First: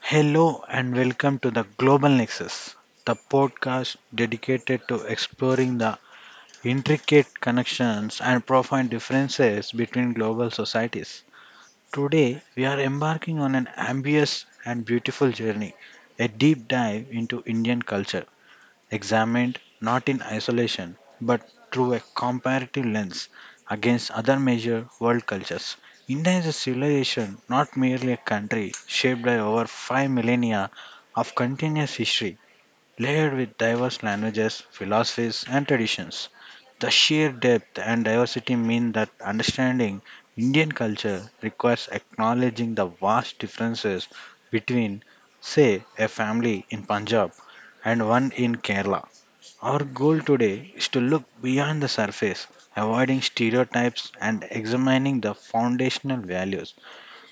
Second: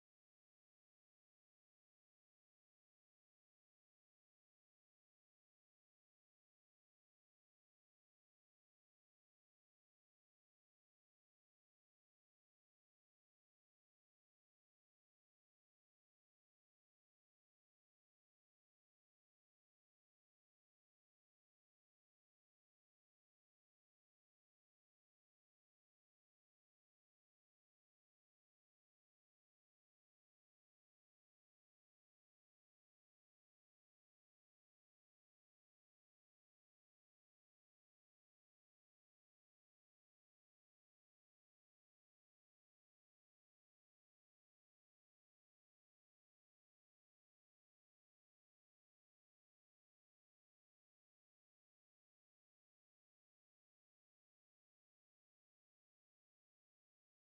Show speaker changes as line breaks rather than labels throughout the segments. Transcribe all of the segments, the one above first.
Hello and welcome to the Global Nexus, the podcast dedicated to exploring the intricate connections and profound differences between global societies. Today, we are embarking on an ambitious and beautiful journey, a deep dive into Indian culture examined not in isolation but through a comparative lens against other major world cultures. India is a civilization, not merely a country, shaped by over five millennia of continuous history, layered with diverse languages, philosophies, and traditions. The sheer depth and diversity mean that understanding Indian culture requires acknowledging the vast differences between, say, a family in Punjab and one in Kerala. Our goal today is to look beyond the surface, avoiding stereotypes and examining the foundational values,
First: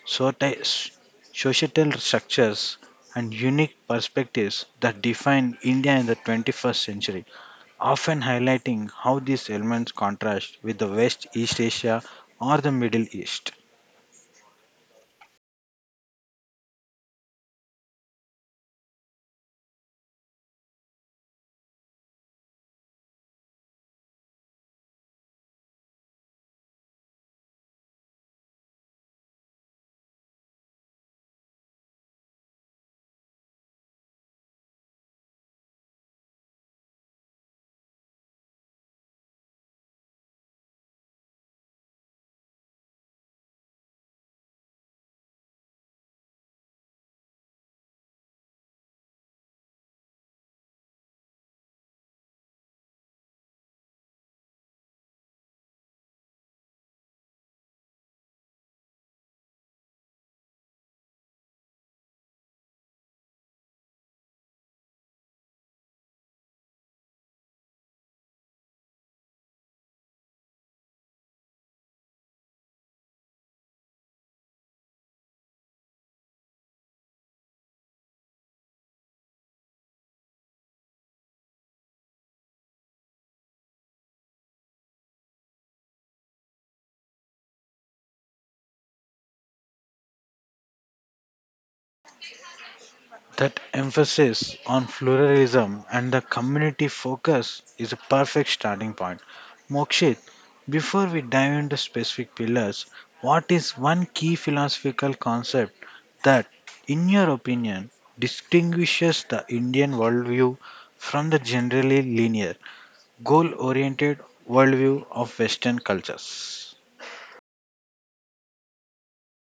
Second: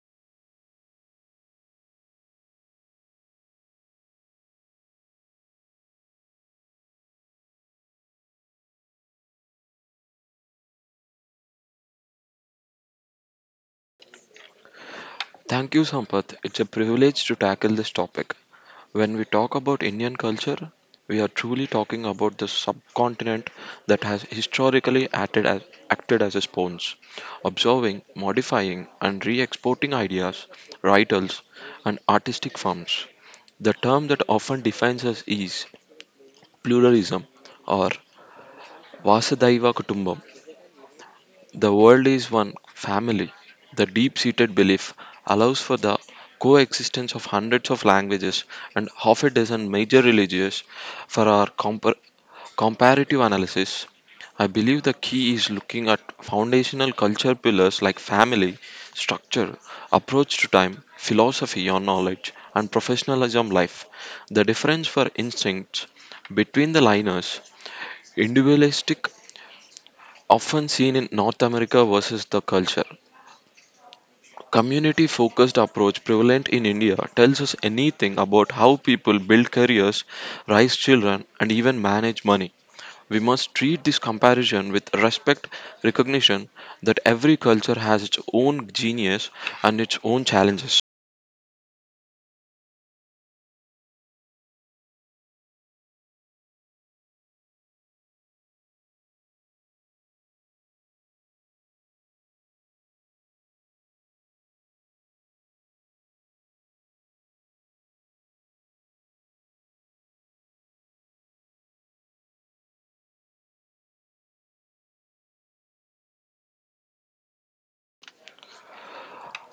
soci- societal structures, and unique perspectives that define India in the 21st century, often highlighting how these elements contrast with the West East Asia or the Middle East.
Thank you, Sampath. It's a privilege to tackle this topic. When we talk about Indian culture, we are truly talking about the subcontinent that has historically acted as a sponge, absorbing, modifying, and re exporting ideas, writers, and artistic forms. The term that often defines us is pluralism or Vasudhaiva Kutumbam, the world is one family. The deep seated belief allows for the coexistence of hundreds of languages and half a dozen major religions for our comparative analysis. I believe the key is looking at foundational culture pillars like family, structure, approach to time, philosophy on knowledge, and professionalism life. The difference for instincts between the liners, individualistic often seen in North America versus the culture. Community focused approach prevalent in India tells us anything about how people build careers, raise children, and even manage money. We must treat this comparison with respect, recognition that every culture has its own genius and its own challenges.
That emphasis on pluralism and the community focus is a perfect starting point. Mokshit, before we dive into specific pillars, what is one key philosophical concept that, in your opinion, distinguishes the Indian worldview from the generally linear, goal oriented worldview of Western cultures?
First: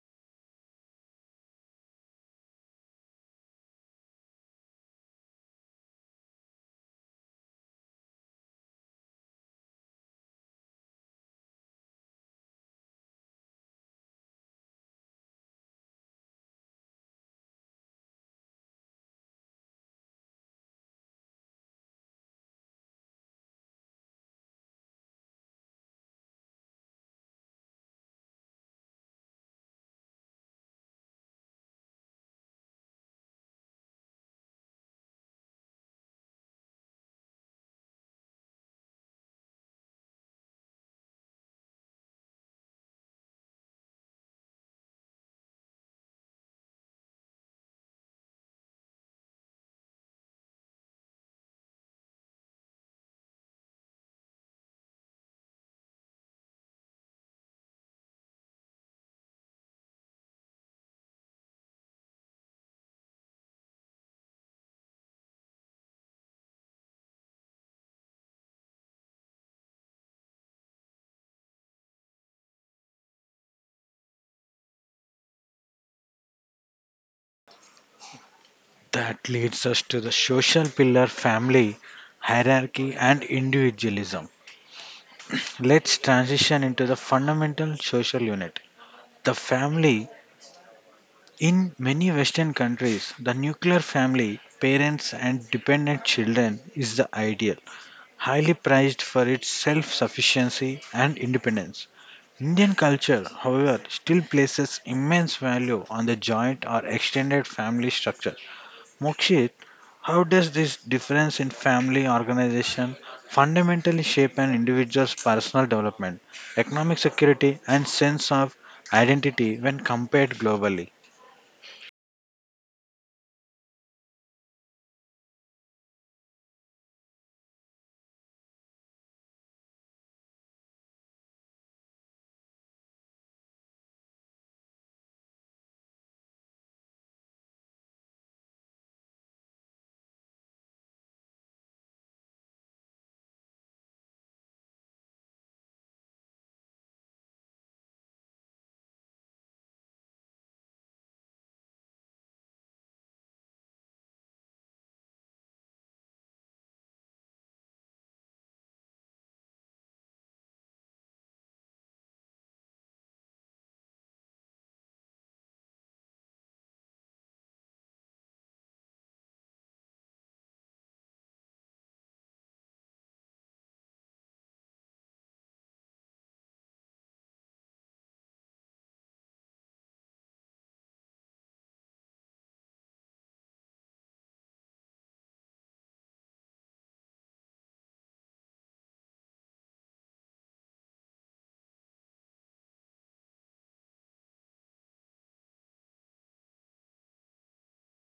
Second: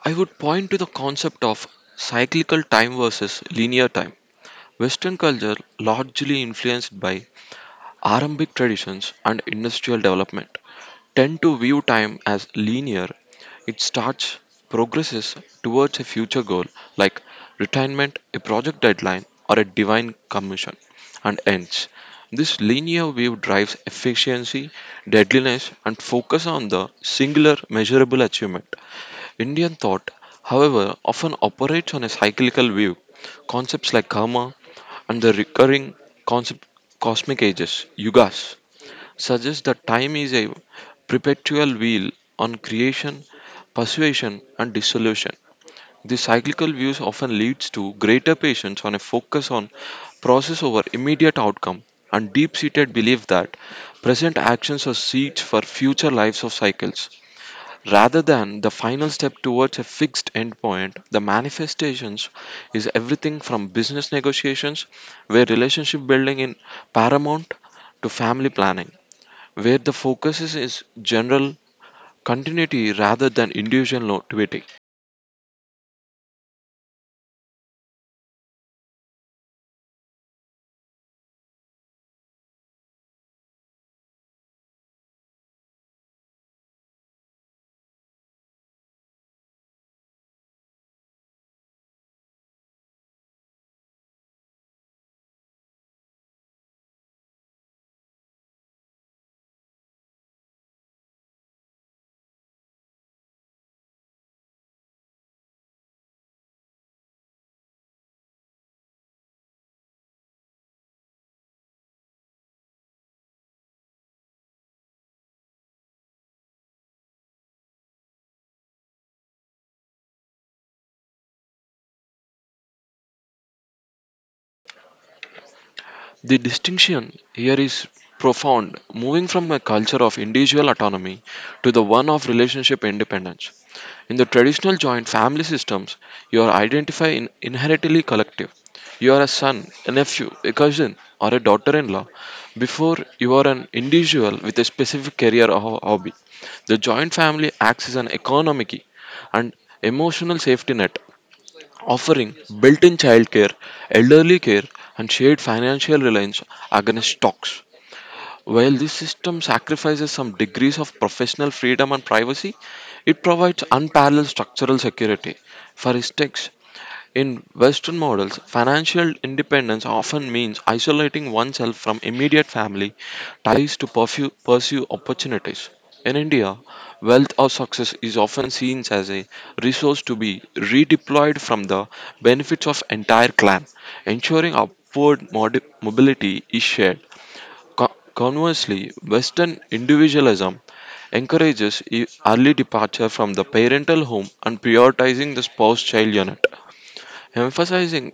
I would point to the concept of cyclical time versus linear time. Western culture largely influenced by Arambic traditions and industrial development tend to view time as linear. It starts, progresses towards a future goal like retirement, a project deadline, or a divine commission, and ends. This linear view drives efficiency, deadliness, and focus on the singular measurable achievement. Indian thought, however, often operates on a cyclical view. Concepts like karma and the recurring concept cosmic ages, yugas, suggests that time is a perpetual wheel on creation, persuasion, and dissolution. The cyclical views often leads to greater patience on a focus on process over immediate outcome and deep-seated belief that present actions are seeds for future lives of cycles. Rather than the final step towards a fixed endpoint, the manifestations is everything from business negotiations, where relationship building in paramount, to family planning where the focus is general continuity rather than individual no-
That leads us to the social pillar family, hierarchy, and individualism. Let's transition into the fundamental social unit, the family. In many Western countries, the nuclear family, parents and dependent children, is the ideal, highly prized for its self sufficiency and independence. Indian culture, however, still places immense value on the joint or extended family structure. Mokshit, how does this difference in family organization fundamentally shape an individual's personal development, economic security, and sense of identity when compared globally?
The distinction here is profound, moving from a culture of individual autonomy to the one of relationship independence. In the traditional joint family systems, your identify in inherently collective. You are a son, a nephew, a cousin, or a daughter in law before you are an individual with a specific career or hobby. The joint family acts as an economic and emotional safety net offering built in childcare, elderly care, and shared financial reliance against stocks. While this system sacrifices some degrees of professional freedom and privacy, it provides unparalleled structural security. For instance, in Western models, financial independence often means isolating oneself from immediate family ties to pursue opportunities. In India, wealth or success is often seen as a resource to be redeployed from the benefits of entire clan, ensuring upward mobility is shared. Conversely, Western individualism encourages early departure from the parental home and prioritizing the spouse-child unit emphasizing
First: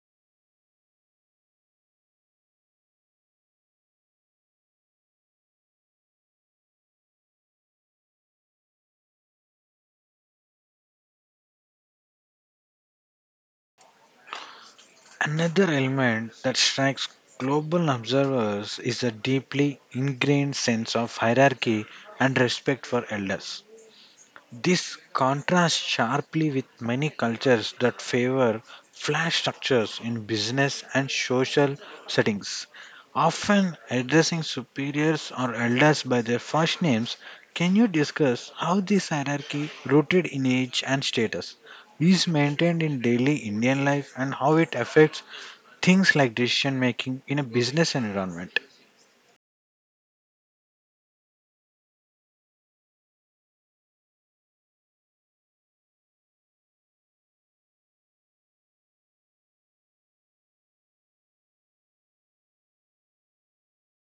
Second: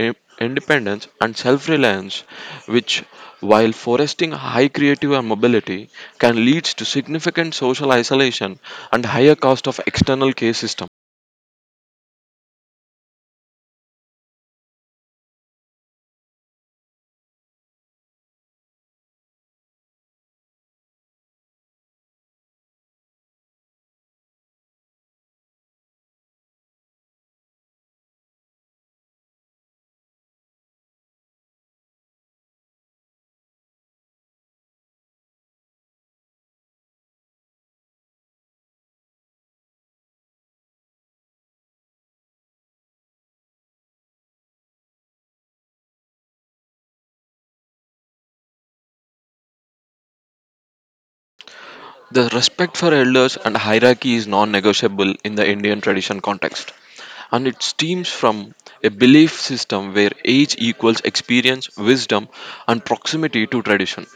i- independence and self reliance, which, while foresting high creative and mobility, can lead to significant social isolation and higher cost of external care system.
Another element that strikes global observers is a deeply ingrained sense of hierarchy and respect for elders. This contrasts sharply with many cultures that favor flat structures in business and social settings. Often addressing superiors or elders by their first names, can you discuss how this hierarchy, rooted in age and status, is maintained in daily Indian life and how it affects things like decision making in a business environment?
The respect for elders and hierarchy is non negotiable in the Indian tradition context, and it stems from a belief system where age equals experience, wisdom, and proximity to tradition.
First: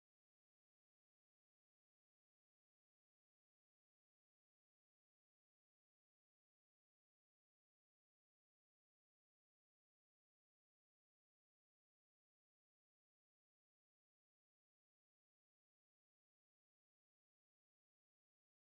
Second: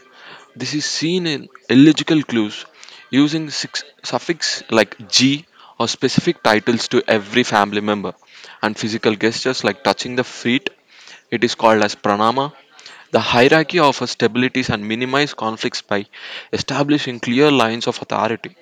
This is seen in illegible clues using six suffix like G or specific titles to every family member and physical gestures like touching the feet. It is called as pranama. The hierarchy offers stabilities and minimize conflicts by establishing clear lines of authority.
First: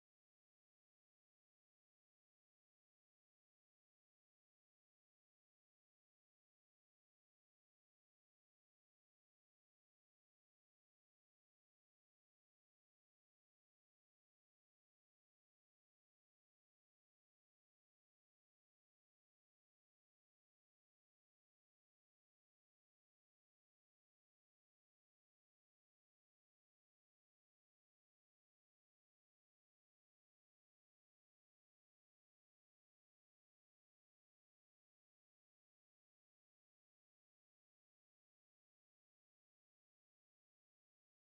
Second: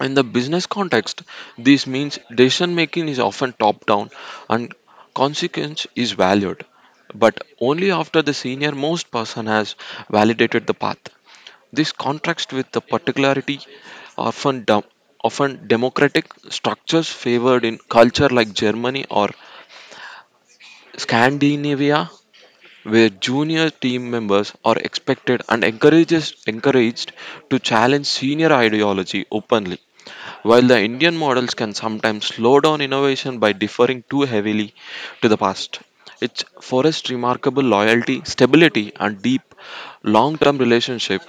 In the business context, this means decision making is often top down and consequence is valued, but only after the senior most person has validated the path. This contrasts with the particularity often dom- often democratic structures favored in culture like Germany or Scandinavia, where junior team members are expected and encouraged to challenge senior ideology openly. While the Indian models can sometimes slow down innovation by deferring too heavily to the past, it forests remarkable loyalty, stability, and deep long term relationship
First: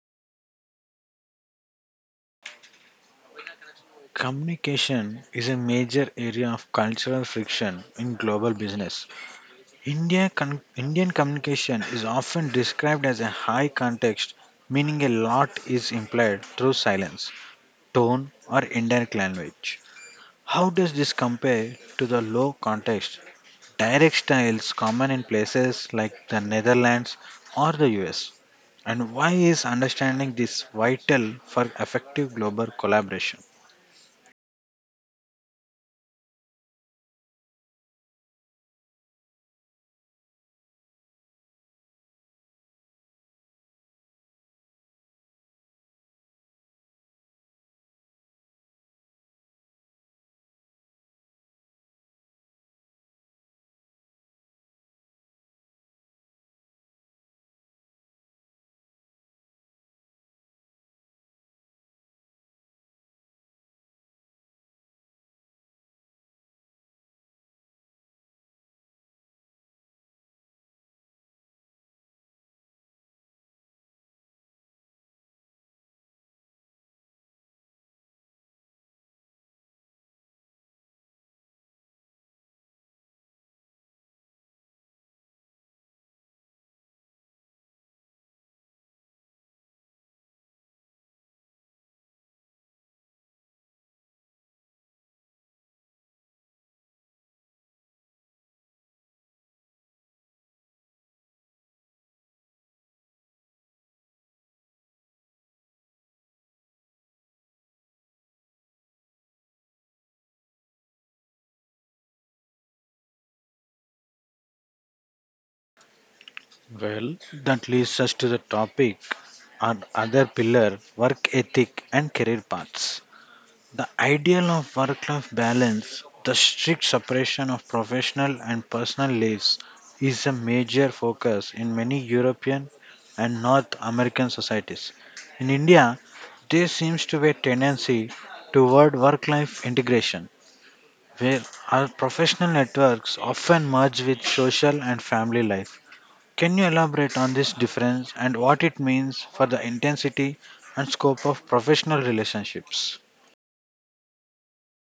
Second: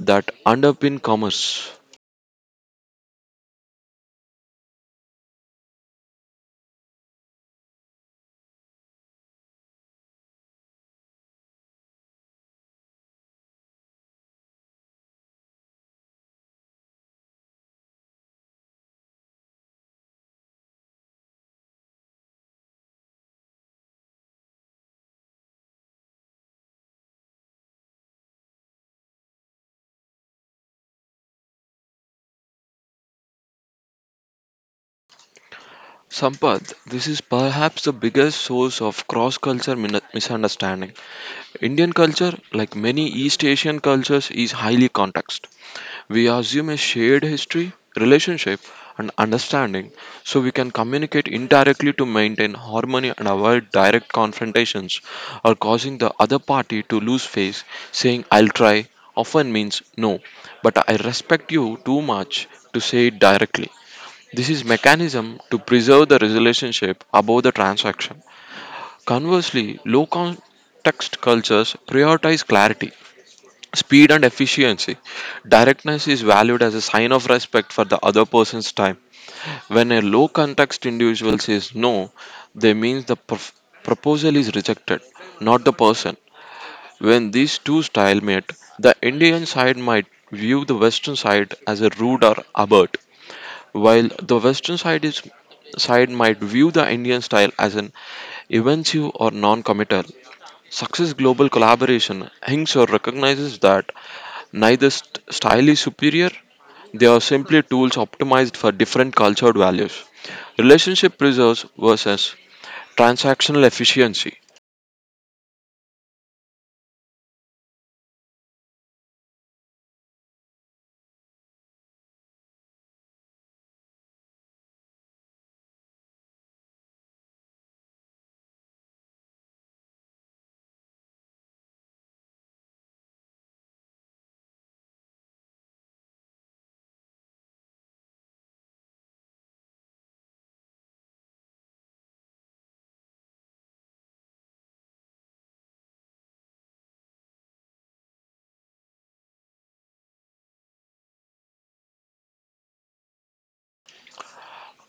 that underpin commerce.
Communication is a major area of cultural friction in global business. Indian communication is often described as a high context, meaning a lot is implied through silence, tone, or indirect language. How does this compare to the low context, direct styles common in places like the Netherlands or the US? And why is understanding this vital for effective global collaboration?
Sampath, this is perhaps the biggest source of cross culture misunderstanding. Indian culture, like many East Asian cultures, is highly context. We assume a shared history, relationship, and understanding so we can communicate indirectly to maintain harmony and avoid direct confrontations or causing the other party to lose face. Saying, I'll try, often means no, but I respect you too much to say it directly. This is mechanism to preserve the relationship above the transaction. Conversely, low context cultures prioritize clarity, speed and efficiency. Directness is valued as a sign of respect for the other person's time. When a low context individual says no, they means the proposal is rejected, not the person. When these two styles meet, the Indian side might view the Western side as a rude or abert, while the western side is side might view the Indian style as an evasive or non-committal, Success Global Collaboration Hingsor recognizes that neither style is superior; they are simply tools optimized for different cultured values. Relationship preserves versus transactional efficiency.
Well, that leads us to the topic and other pillar work ethic and career paths. The ideal of work life balance, the strict separation of professional and personal lives, is a major focus in many European and North American societies. In India, there seems to be a tendency toward work life integration, where our professional networks often merge with social and family life. Can you elaborate on this difference and what it means for the intensity and scope of professional relationships?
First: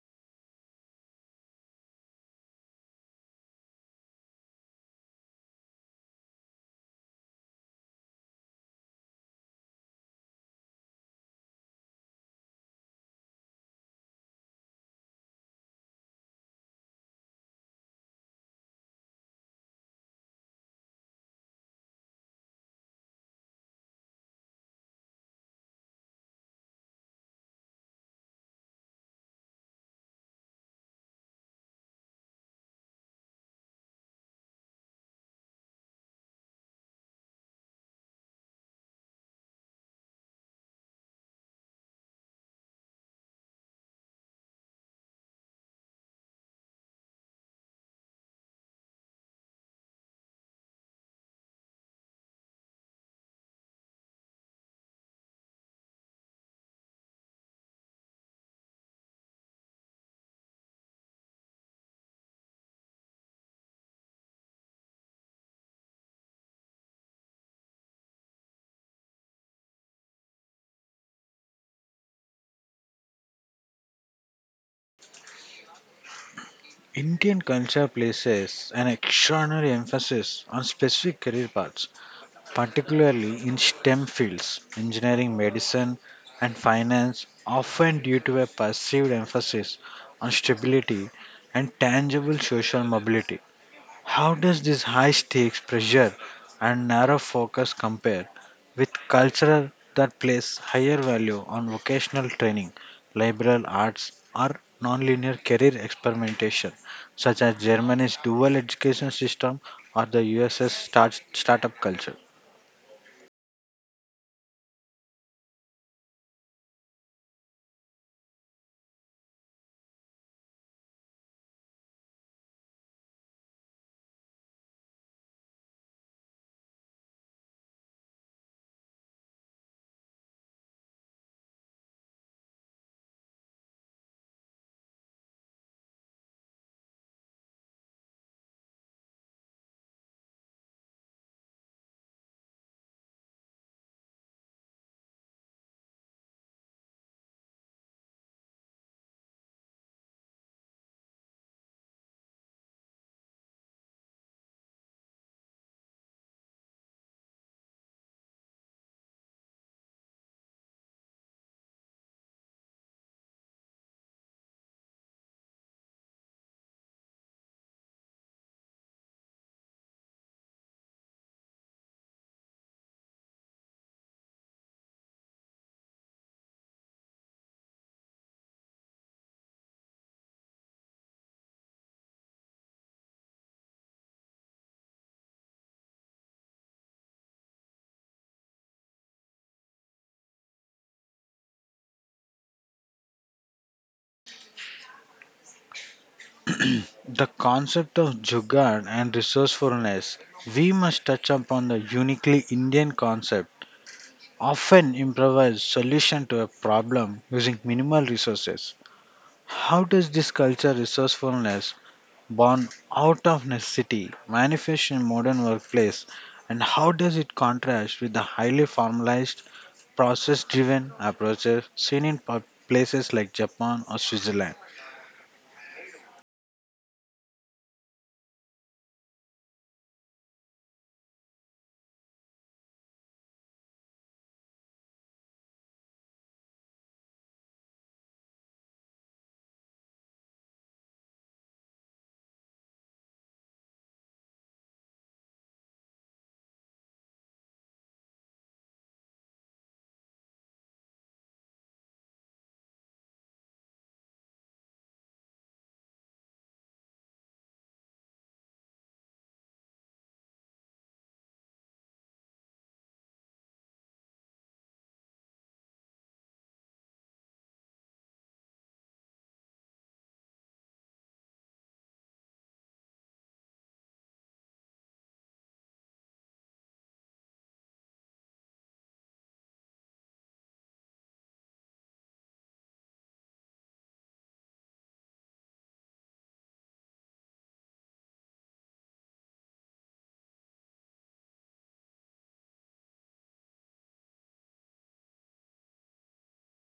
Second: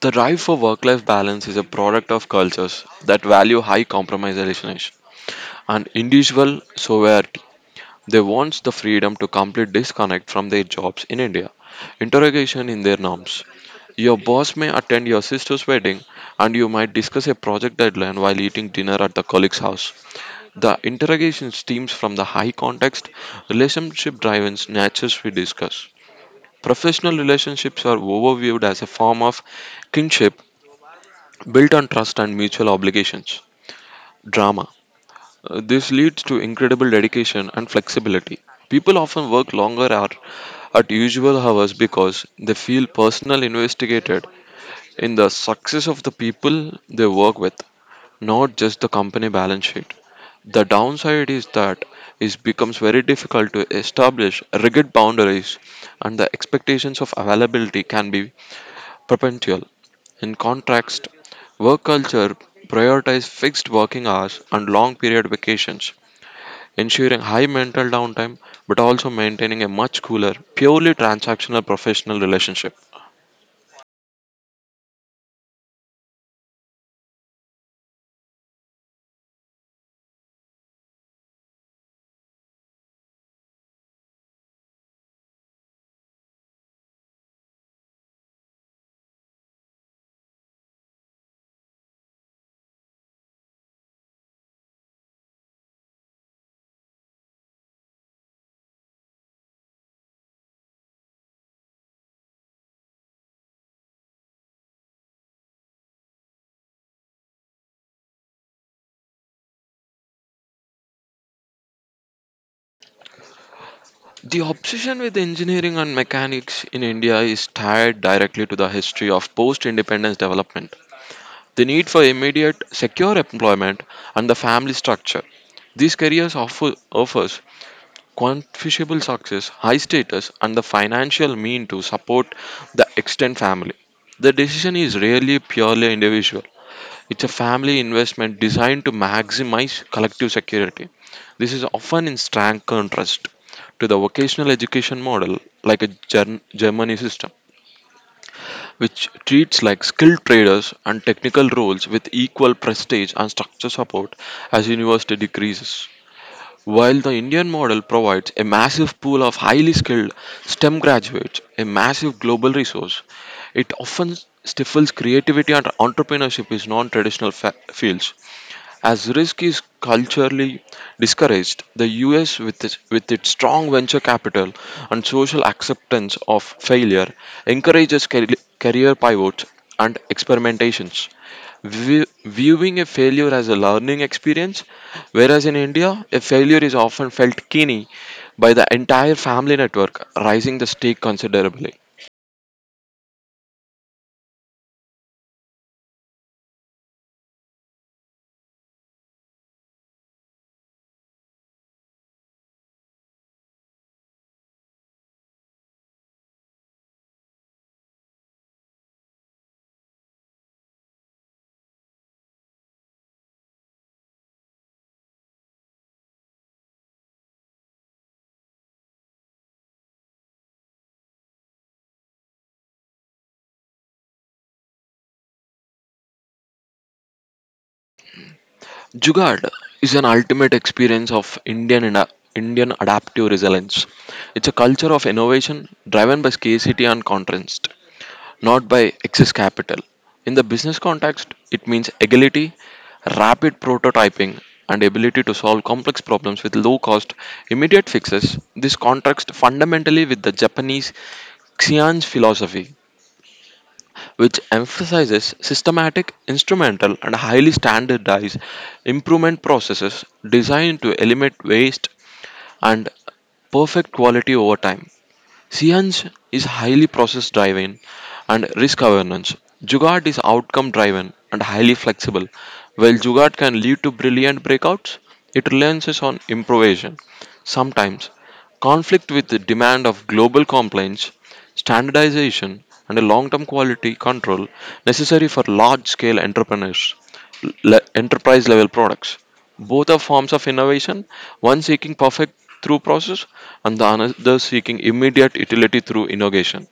The drive for work-life balance is a product of cultures that value high compromise relationship and individual sovereignty. They want the freedom to complete disconnect from their jobs in India. Interrogation in their norms. Your boss may attend your sister's wedding and you might discuss a project deadline while eating dinner at the colleague's house. The interrogation stems from the high context, relationship driven natures we discuss. Professional relationships are overviewed as a form of kinship built on trust and mutual obligations. Drama. This leads to incredible dedication and flexibility. People often work longer hour at usual hours because they feel personally investigated in the success of the people they work with, not just the company balance sheet. The downside is that it becomes very difficult to establish rigid boundaries and the expectations of availability can be perpetual. In contrast, work culture prioritizes fixed working hours and long period vacations ensuring high mental downtime but also maintaining a much cooler, purely transactional professional relationship.
Indian culture places an extraordinary emphasis on specific career paths, particularly in STEM fields, engineering, medicine, and finance, often due to a perceived emphasis on stability and tangible social mobility. How does this high stakes pressure and narrow focus compare with culture that place higher value on vocational training, liberal arts, or nonlinear career experimentation, such as Germany's dual education system or the US's startup culture?
The obsession with engineering and mechanics in India is tied directly to the history of post independence development, the need for immediate, secure employment, and the family structure. These careers offers quantifiable success, high status, and the financial mean to support the extended family. The decision is rarely purely individual. It's a family investment designed to maximize collective security. This is often in strong contrast to the vocational education model, like a Germany system, which treats like skilled traders and technical roles with equal prestige and structure support as university decreases. While the Indian model provides a massive pool of highly skilled STEM graduates, a massive global resource, it often stifles creativity and entrepreneurship in non traditional fields. As risk is culturally discouraged, the US, with its strong venture capital and social acceptance of failure, encourages career pivots and experimentations, viewing a failure as a learning experience. Whereas in India, a failure is often felt keenly by the entire family network, raising the stake considerably.
The concept of jugaad and resourcefulness, we must touch upon the uniquely Indian concept, often improvised solution to a problem using minimal resources. How does this culture resourcefulness born out of necessity manifest in modern workplace and how does it contrast with the highly formalized process driven approaches seen in places like Japan or Switzerland?
Jugaad is an ultimate experience of Indian adaptive resilience. It's a culture of innovation driven by scarcity and contrast, not by excess capital. In the business context, it means agility, rapid prototyping, and ability to solve complex problems with low cost, immediate fixes. This contrasts fundamentally with the Japanese Xian's philosophy, which emphasizes systematic, instrumental, and highly standardized improvement processes designed to eliminate waste and perfect quality over time. Sihan's is highly process driven and risk awareness. Jugaad is outcome driven and highly flexible. While Jugaad can lead to brilliant breakouts, it relies on improvisation. Sometimes, conflict with the demand of global compliance standardization, and a long term quality control necessary for large scale entrepreneurs, enterprise level products. Both are forms of innovation, one seeking perfect through process and the another seeking immediate utility through innovation.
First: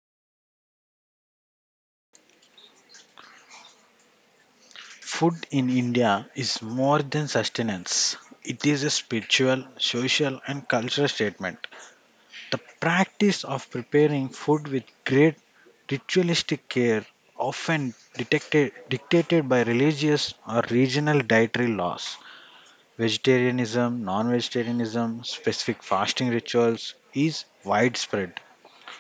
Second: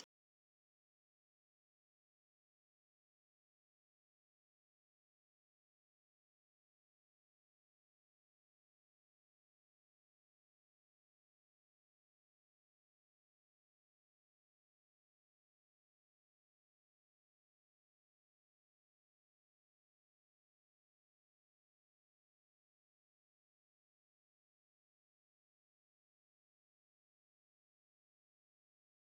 Food in India is more than sustenance. It is a spiritual, social and cultural statement. The practice of preparing food with great ritualistic care, often detected, dictated by religious or regional dietary laws, vegetarianism, non vegetarianism, specific fasting rituals, is widespread.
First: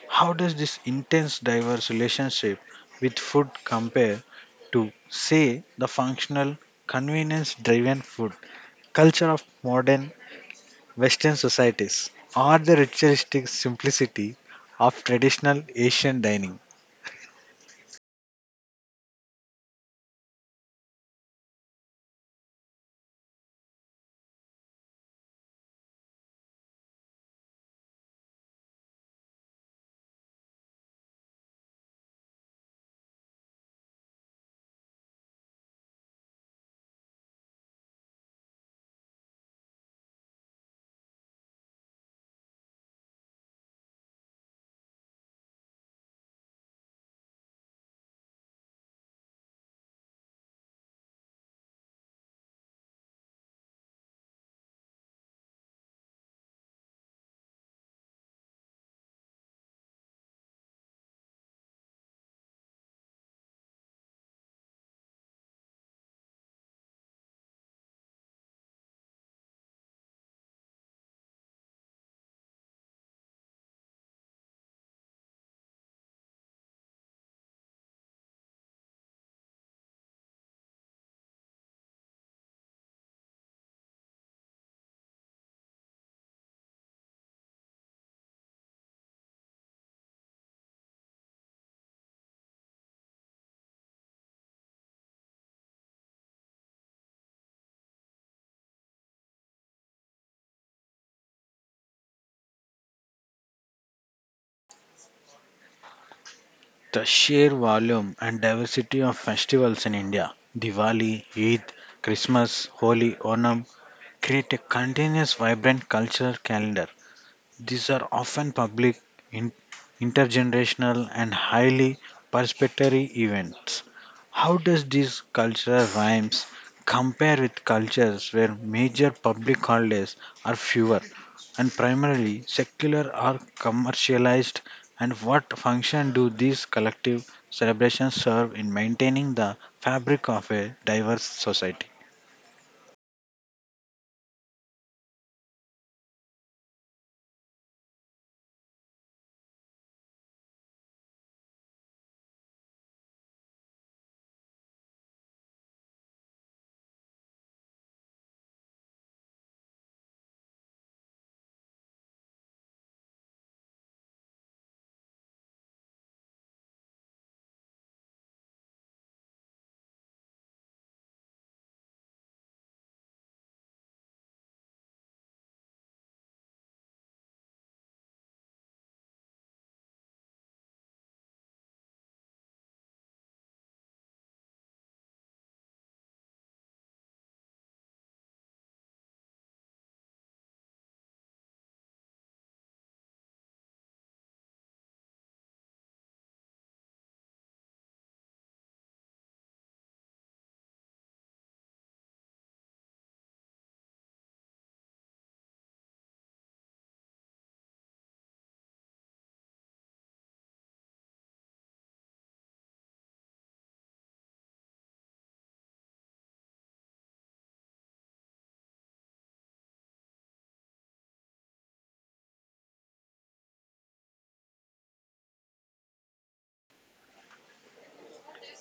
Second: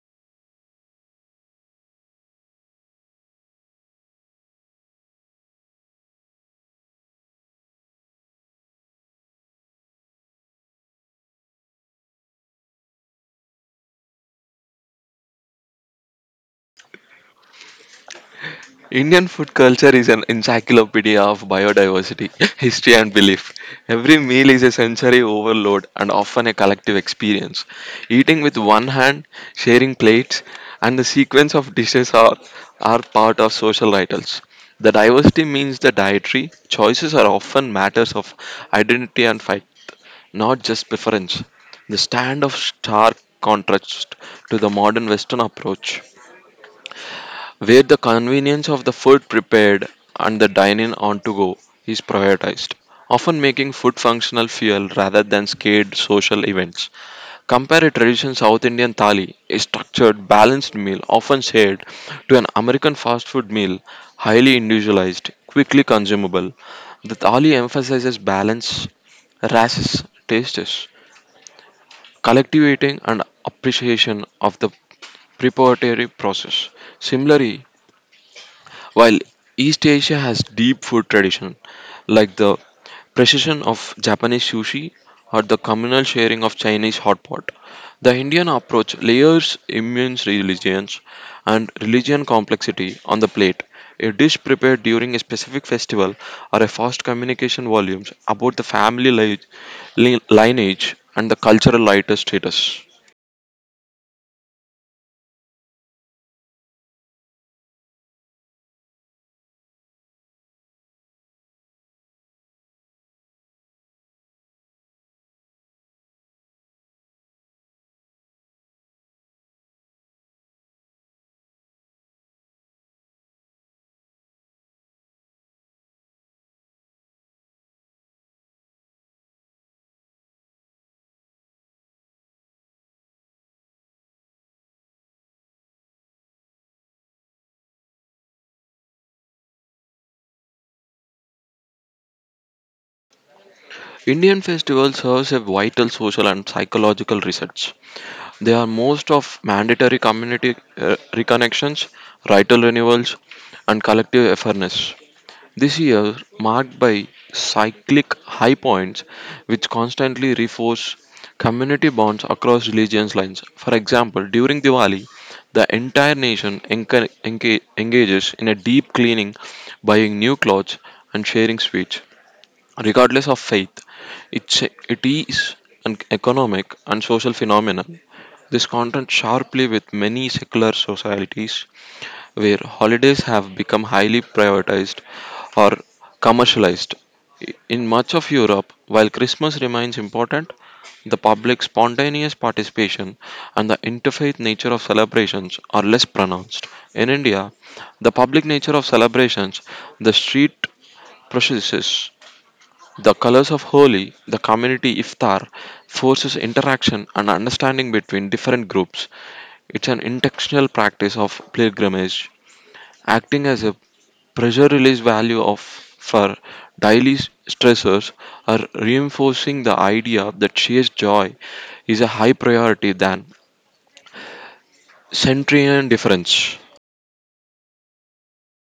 How does this intense, diverse relationship with food compare to, say, the functional, convenience driven food culture of modern Western societies or the ritualistic simplicity of traditional Asian dining?
Indian food culture is an encyclopedia of biodiversity, history, and belief. Every meal is a sensory overload and often a collective experience. Eating with one hand, sharing plates, and the sequence of dishes are part of social rituals. The diversity means the dietary choices are often matters of identity and faith, not just preference. The stand of stark contrast to the modern Western approach where the convenience of the food prepared and the dining on to go is prioritized, often making food functional fuel rather than scared social events. Compare a traditional South Indian thali, a structured, balanced meal often shared, to an American fast food meal, highly individualized, quickly consumable. The thali emphasizes balance, races, tastes, collectivating, and appreciation of the preparatory process. Similarly, while East Asia has deep food tradition, like the precision of Japanese sushi or the communal sharing of Chinese hot pot, the Indian approach layers immense religions and religion complexity on the plate. A dish prepared during a specific festival or a fast communication volumes about the family lineage and the cultural lighter status.
The sheer volume and diversity of festivals in India, Diwali, Eid, Christmas, Holi, Onam, create a continuous, vibrant cultural calendar. These are often public, in, intergenerational, and highly participatory events. How does these cultural rhymes compare with cultures where major public holidays are fewer and primarily secular or commercialized? And what function do these collective celebrations serve in maintaining the fabric of a diverse society?
Indian festivals serves a vital social and psychological research. They are most of mandatory community reconnections, rital renewals, and collective awareness. This year, marked by cyclic high points, which constantly reinforce community bonds across religious lines. For example, during Diwali, the entire nation engages in a deep cleaning, buying new clothes, and sharing sweets. Regardless of faith, it is an economic and social phenomenon. This contrasts sharply with many secular societies where holidays have become highly prioritized or commercialized. In much of Europe, while Christmas remains important, the public's spontaneous participation and the interfaith nature of celebrations are less pronounced. In India, the public nature of celebrations, the street processes, the colors of Holi, the community iftar, forces interaction and understanding between different groups. It's an intentional practice of pilgrimage, acting as a pressure release value of for daily stressors are reinforcing the idea that shared joy is a high priority than century and difference.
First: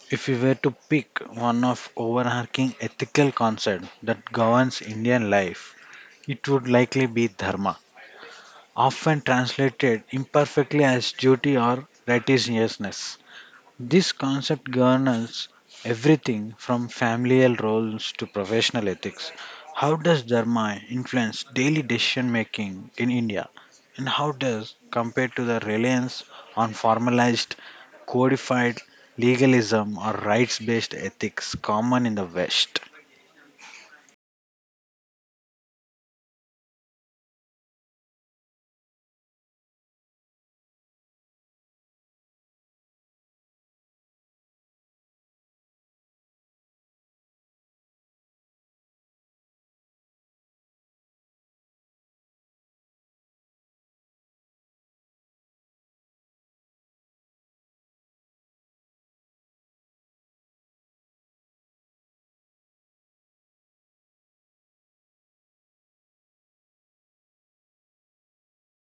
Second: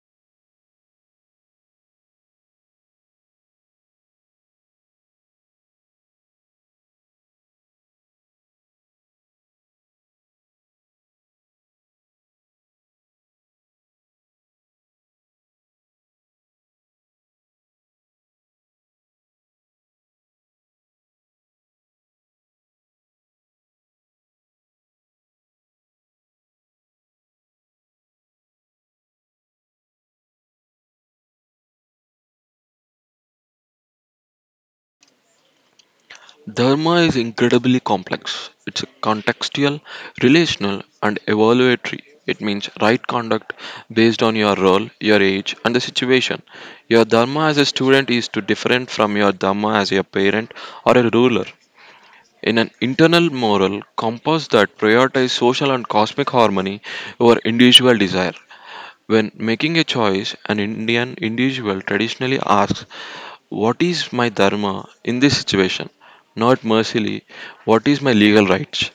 If we were to pick one of overarching ethical concepts that governs Indian life, it would likely be dharma, often translated imperfectly as duty or righteousness. This concept governs everything from familial roles to professional ethics. How does dharma influence daily decision making in India? And how does compared to the reliance on formalized, codified legalism or rights based ethics common in the West?
Dharma is incredibly complex. It's contextual, relational, and evaluatory. It means right conduct based on your role, your age, and the situation. Your dharma as a student is too different from your dharma as a parent or a ruler. In an internal moral compass that prioritizes social and cosmic harmony over individual desire, when making a choice, an Indian individual traditionally asks, what is my dharma in this situation? Not mercifully, what is my legal rights?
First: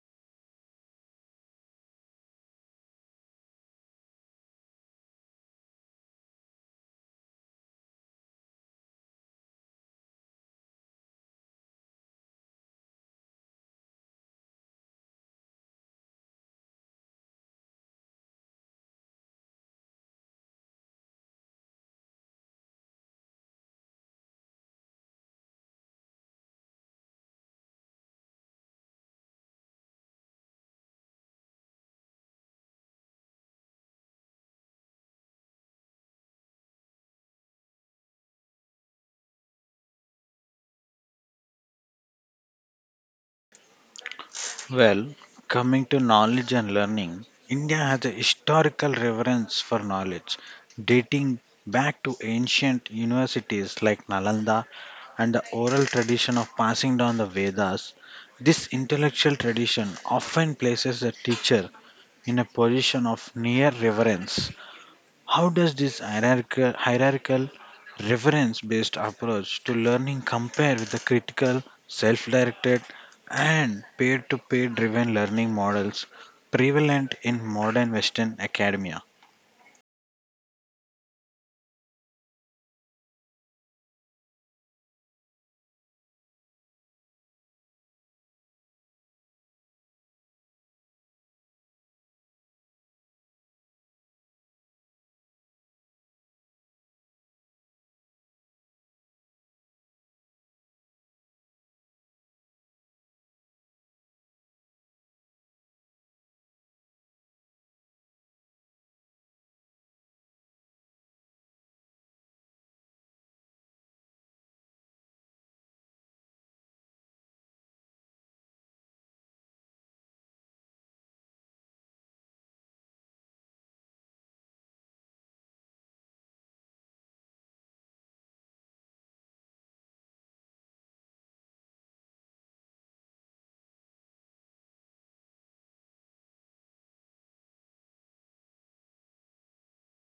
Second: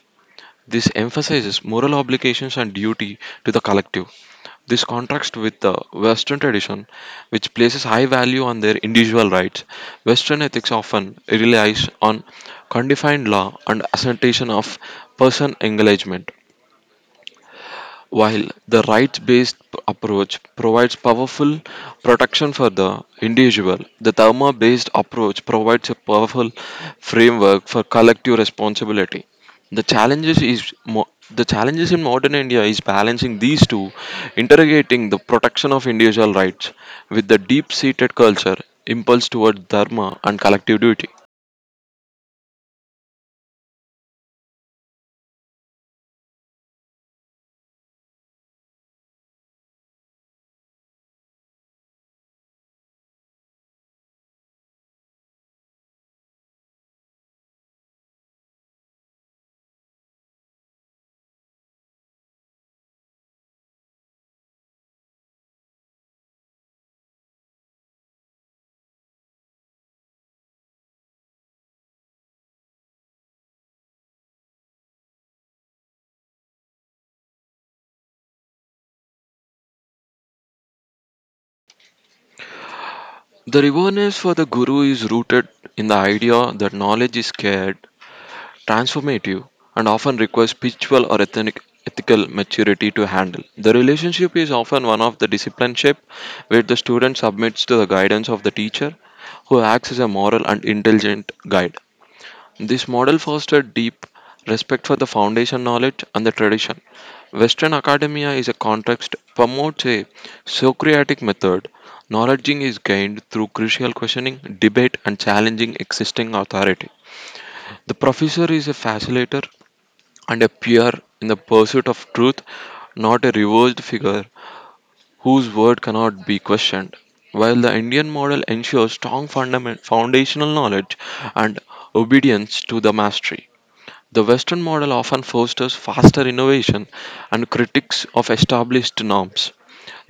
This emphasizes moral obligations and duty to the collective. This contrasts with the Western tradition, which places high value on their individual rights. Western ethics often relies on condefined law and assertion of person engagement. While the rights based approach provides powerful protection for the individual, the dharma based approach provides a powerful framework for collective responsibility. The challenges is mo- the challenges in modern India is balancing these two, interrogating the protection of individual rights with the deep seated culture impulse toward dharma and collective duty.
Well, coming to knowledge and learning, India has a historical reverence for knowledge, dating back to ancient universities like Nalanda and the oral tradition of passing down the Vedas. This intellectual tradition often places the teacher in a position of near reverence. How does this hierarchical reference based approach to learning compare with the critical, self directed, and peer to peer driven learning models prevalent in modern Western academia?
The reverence for the guru is rooted in the idea that knowledge is scarce transformative, and often requires spiritual or ethical maturity to handle. The relationship is often one of the discipleship where the student submits to the guidance of the teacher who acts as a moral and intelligent guide. This model fostered deep respect for the foundation knowledge and the tradition. Western academia is a context promotes a Socratic method. Knowledge is gained through crucial questioning, debate, and challenging existing authority. The professor is a facilitator and appear in the pursuit of truth, not a reversed figure whose word cannot be questioned. While the Indian model ensures strong foundational knowledge and obedience to the mastery, the Western model often fosters faster innovation and critics of established norms.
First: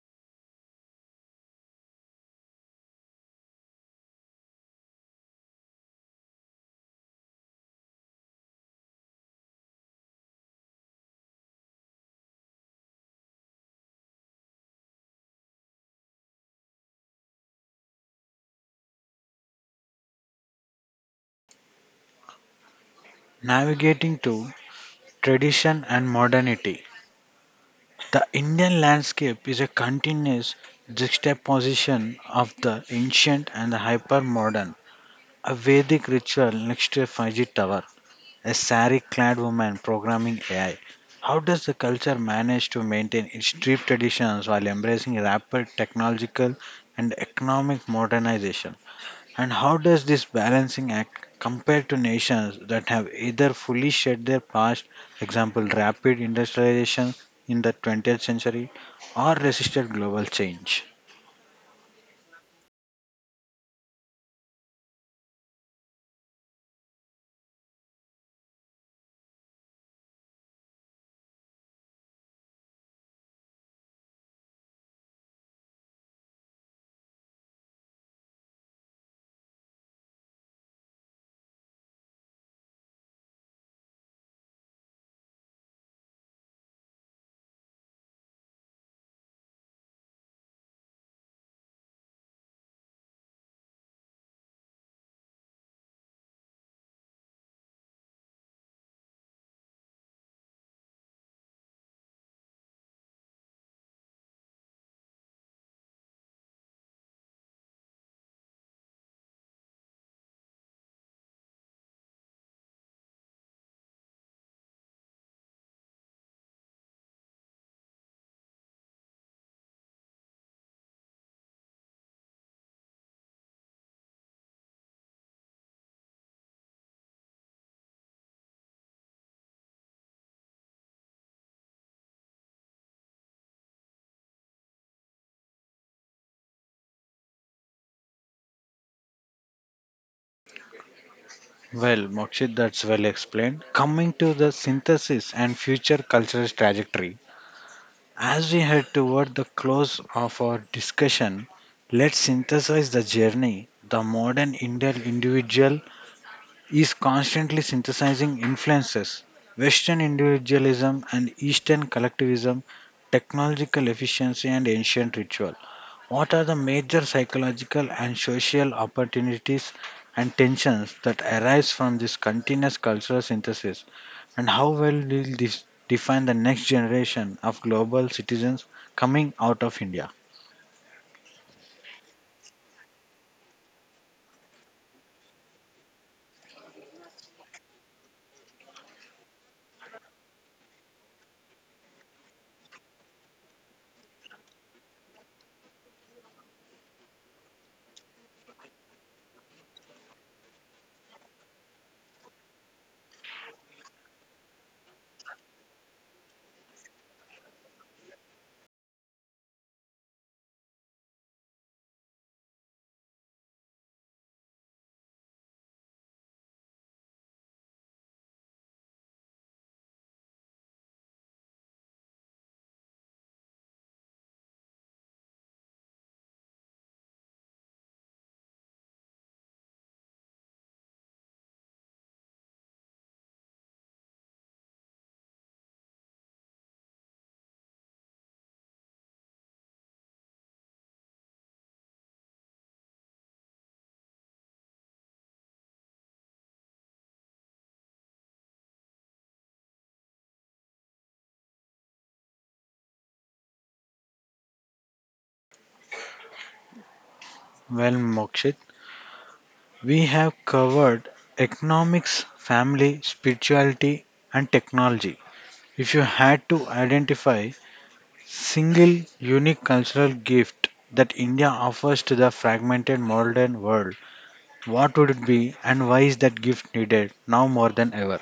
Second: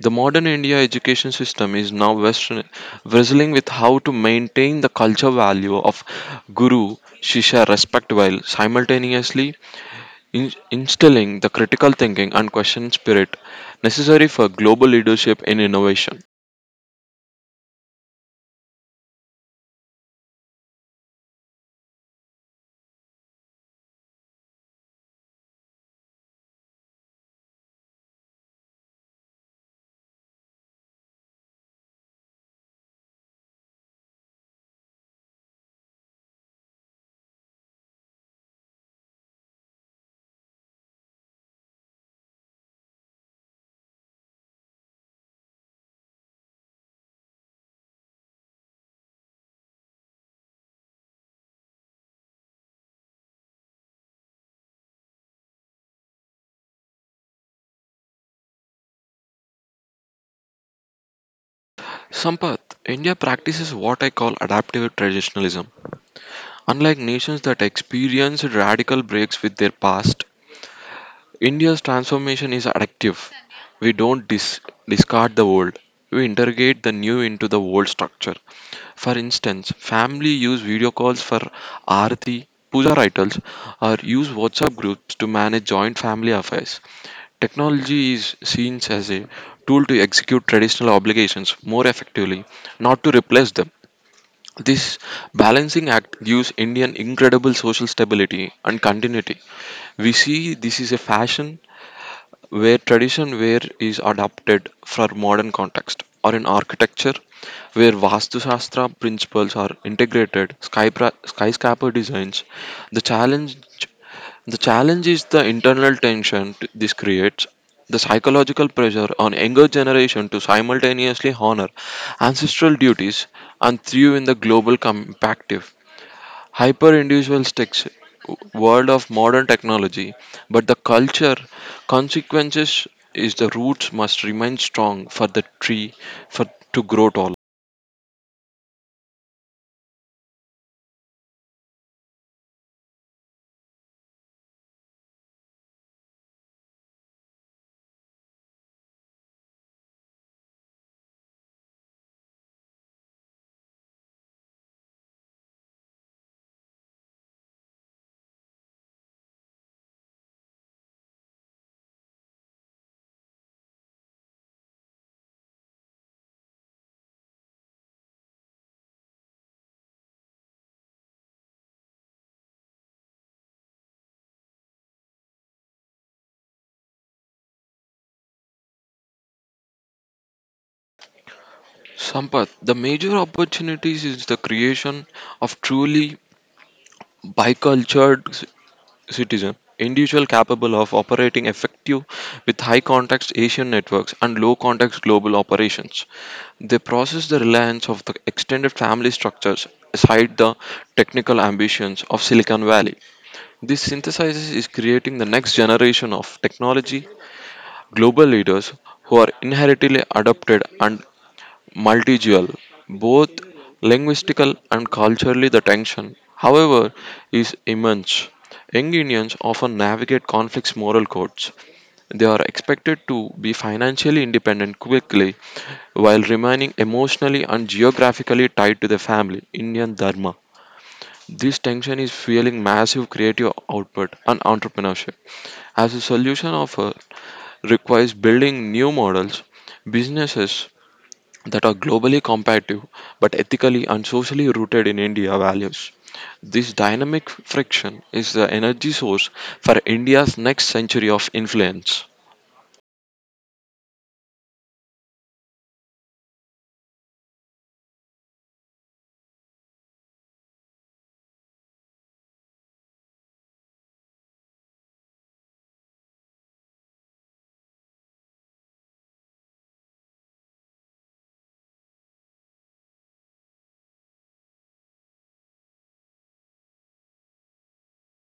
The modern India education system is now Western, wrestling with how to maintain the culture value of guru, shisha respect while simultaneously instilling the critical thinking and question spirit necessary for global leadership in innovation.
Navigating to tradition and modernity. The Indian landscape is a continuous juxtaposition of the ancient and the hypermodern. A Vedic ritual next to a Fiji tower, a sari clad woman programming AI. How does the culture manage to maintain its deep traditions while embracing rapid technological and economic modernization? And how does this balancing act compare to nations that have either fully shed their past, example rapid industrialization in the 20th century, or resisted global change?
Sampath, India practices what I call adaptive traditionalism. Unlike nations that experience radical breaks with their past, India's transformation is adaptive. We don't dis- discard the old. We integrate the new into the old structure. For instance, family use video calls for arati, puja rituals, or use WhatsApp groups to manage joint family affairs. Technology is seen as a tool to execute traditional obligations more effectively, not to replace them. This balancing act gives India an incredible social stability and continuity. We see this is a fashion where tradition wear is adapted for modern context, or in architecture where Vastu Shastra principles are integrated, skyscraper designs. The challenge the challenge is the internal tension this creates, the psychological pressure on younger generation to simultaneously honor ancestral duties and thrive in the global compactive, hyper-individualistic world of modern technology. But the culture consequences is the roots must remain strong for the tree for to grow tall.
Well, Mokshit, that's well explained. Coming to the synthesis and future cultural trajectory, as we head toward the close of our discussion, let's synthesize the journey. The modern Indian individual is constantly synthesizing influences, Western individualism and Eastern collectivism, technological efficiency and ancient ritual. What are the major psychological and social opportunities and tensions that arise from this continuous cultural synthesis? And how well will this define the next generation of global citizens coming out of India?
Sampath, the major opportunities is the creation of truly bicultured citizen, individual capable of operating effective with high context Asian networks and low context global operations. They process the reliance of the extended family structures aside the technical ambitions of Silicon Valley. This synthesizes is creating the next generation of technology global leaders who are inherently adapted and multilingual, both linguistically and culturally, the tension, however, is immense. Young Indians often navigate conflicts moral codes. They are expected to be financially independent quickly while remaining emotionally and geographically tied to their family, Indian Dharma. This tension is fueling massive creative output and entrepreneurship. As a solution offer requires building new models, businesses that are globally competitive but ethically and socially rooted in India values. This dynamic friction is the energy source for India's next century of influence.
Well, Mokshit. We have covered economics, family, spirituality, and technology. If you had to identify single unique cultural gift that India offers to the fragmented modern world, what would it be and why is that gift needed now more than ever?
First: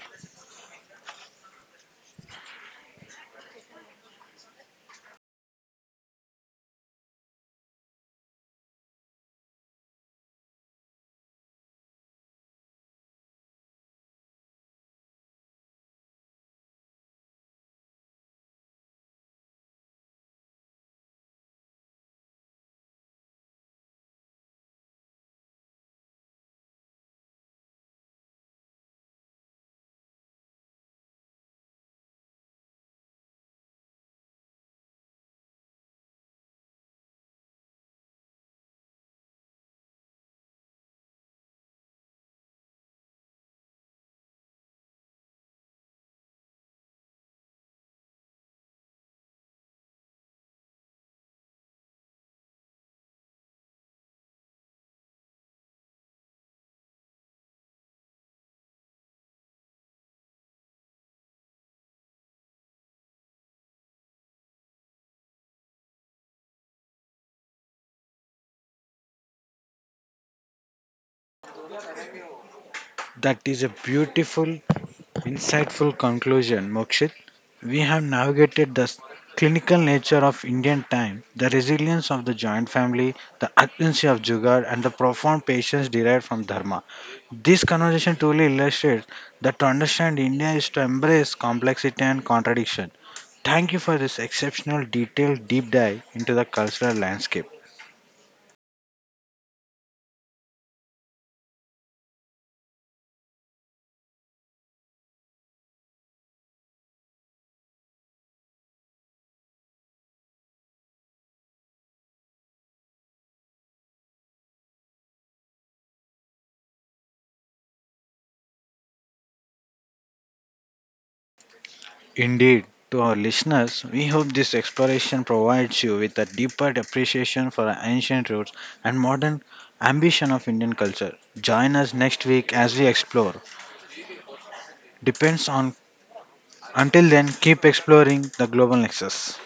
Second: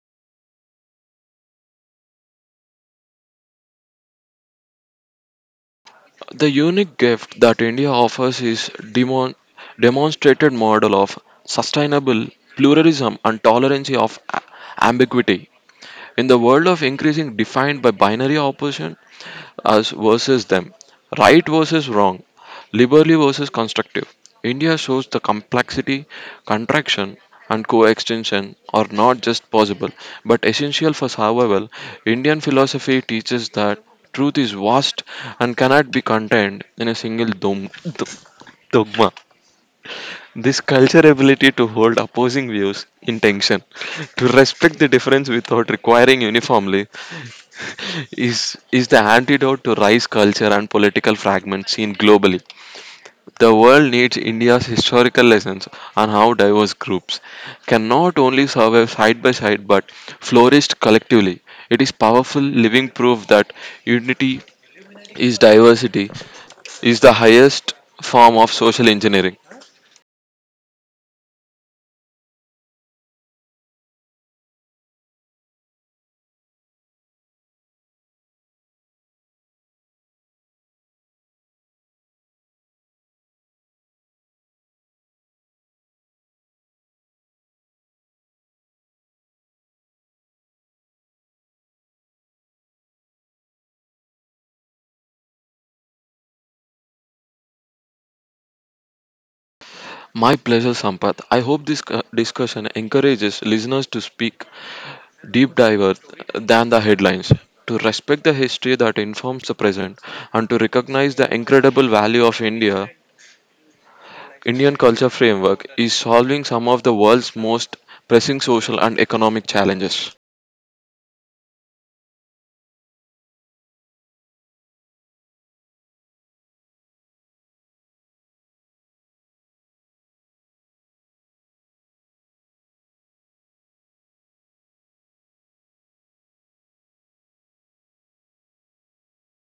The unique gift that India offers is demonstrated model of sustainable pluralism and tolerance of ambiguity. In the world of increasing defined by binary opposition, us versus them, right versus wrong, liberally versus constructive. India shows the complexity, contraction, and coextension are not just possible but essential for survival. Indian philosophy teaches that truth is vast and cannot be contained in a single dogma. This culture ability to hold opposing views in tension, to respect the difference without requiring uniformly, is the antidote to rice culture and political fragments seen globally. The world needs India's historical lessons on how diverse groups can not only survive side by side but flourish collectively. It is powerful living proof that unity is diversity is the highest form of social engineering.
That is a beautiful, insightful conclusion, Mokshit. We have navigated the clinical nature of Indian time, the resilience of the joint family, the urgency of Jugaad, and the profound patience derived from Dharma. This conversation truly illustrates that to understand India is to embrace complexity and contradiction. Thank you for this exceptional, detailed deep dive into the cultural landscape.
My pleasure, Sampath. I hope this discussion encourages listeners to speak deep diver than the headlines, to respect the history that informs the present, and to recognize the incredible value of India. Indian culture framework is solving some of the world's most pressing social and economic challenges.
Indeed, to our listeners, we hope this exploration provides you with a deeper appreciation for our ancient roots and modern ambition of Indian culture. Join us next week as we explore. Depends on until then, keep exploring the global nexus.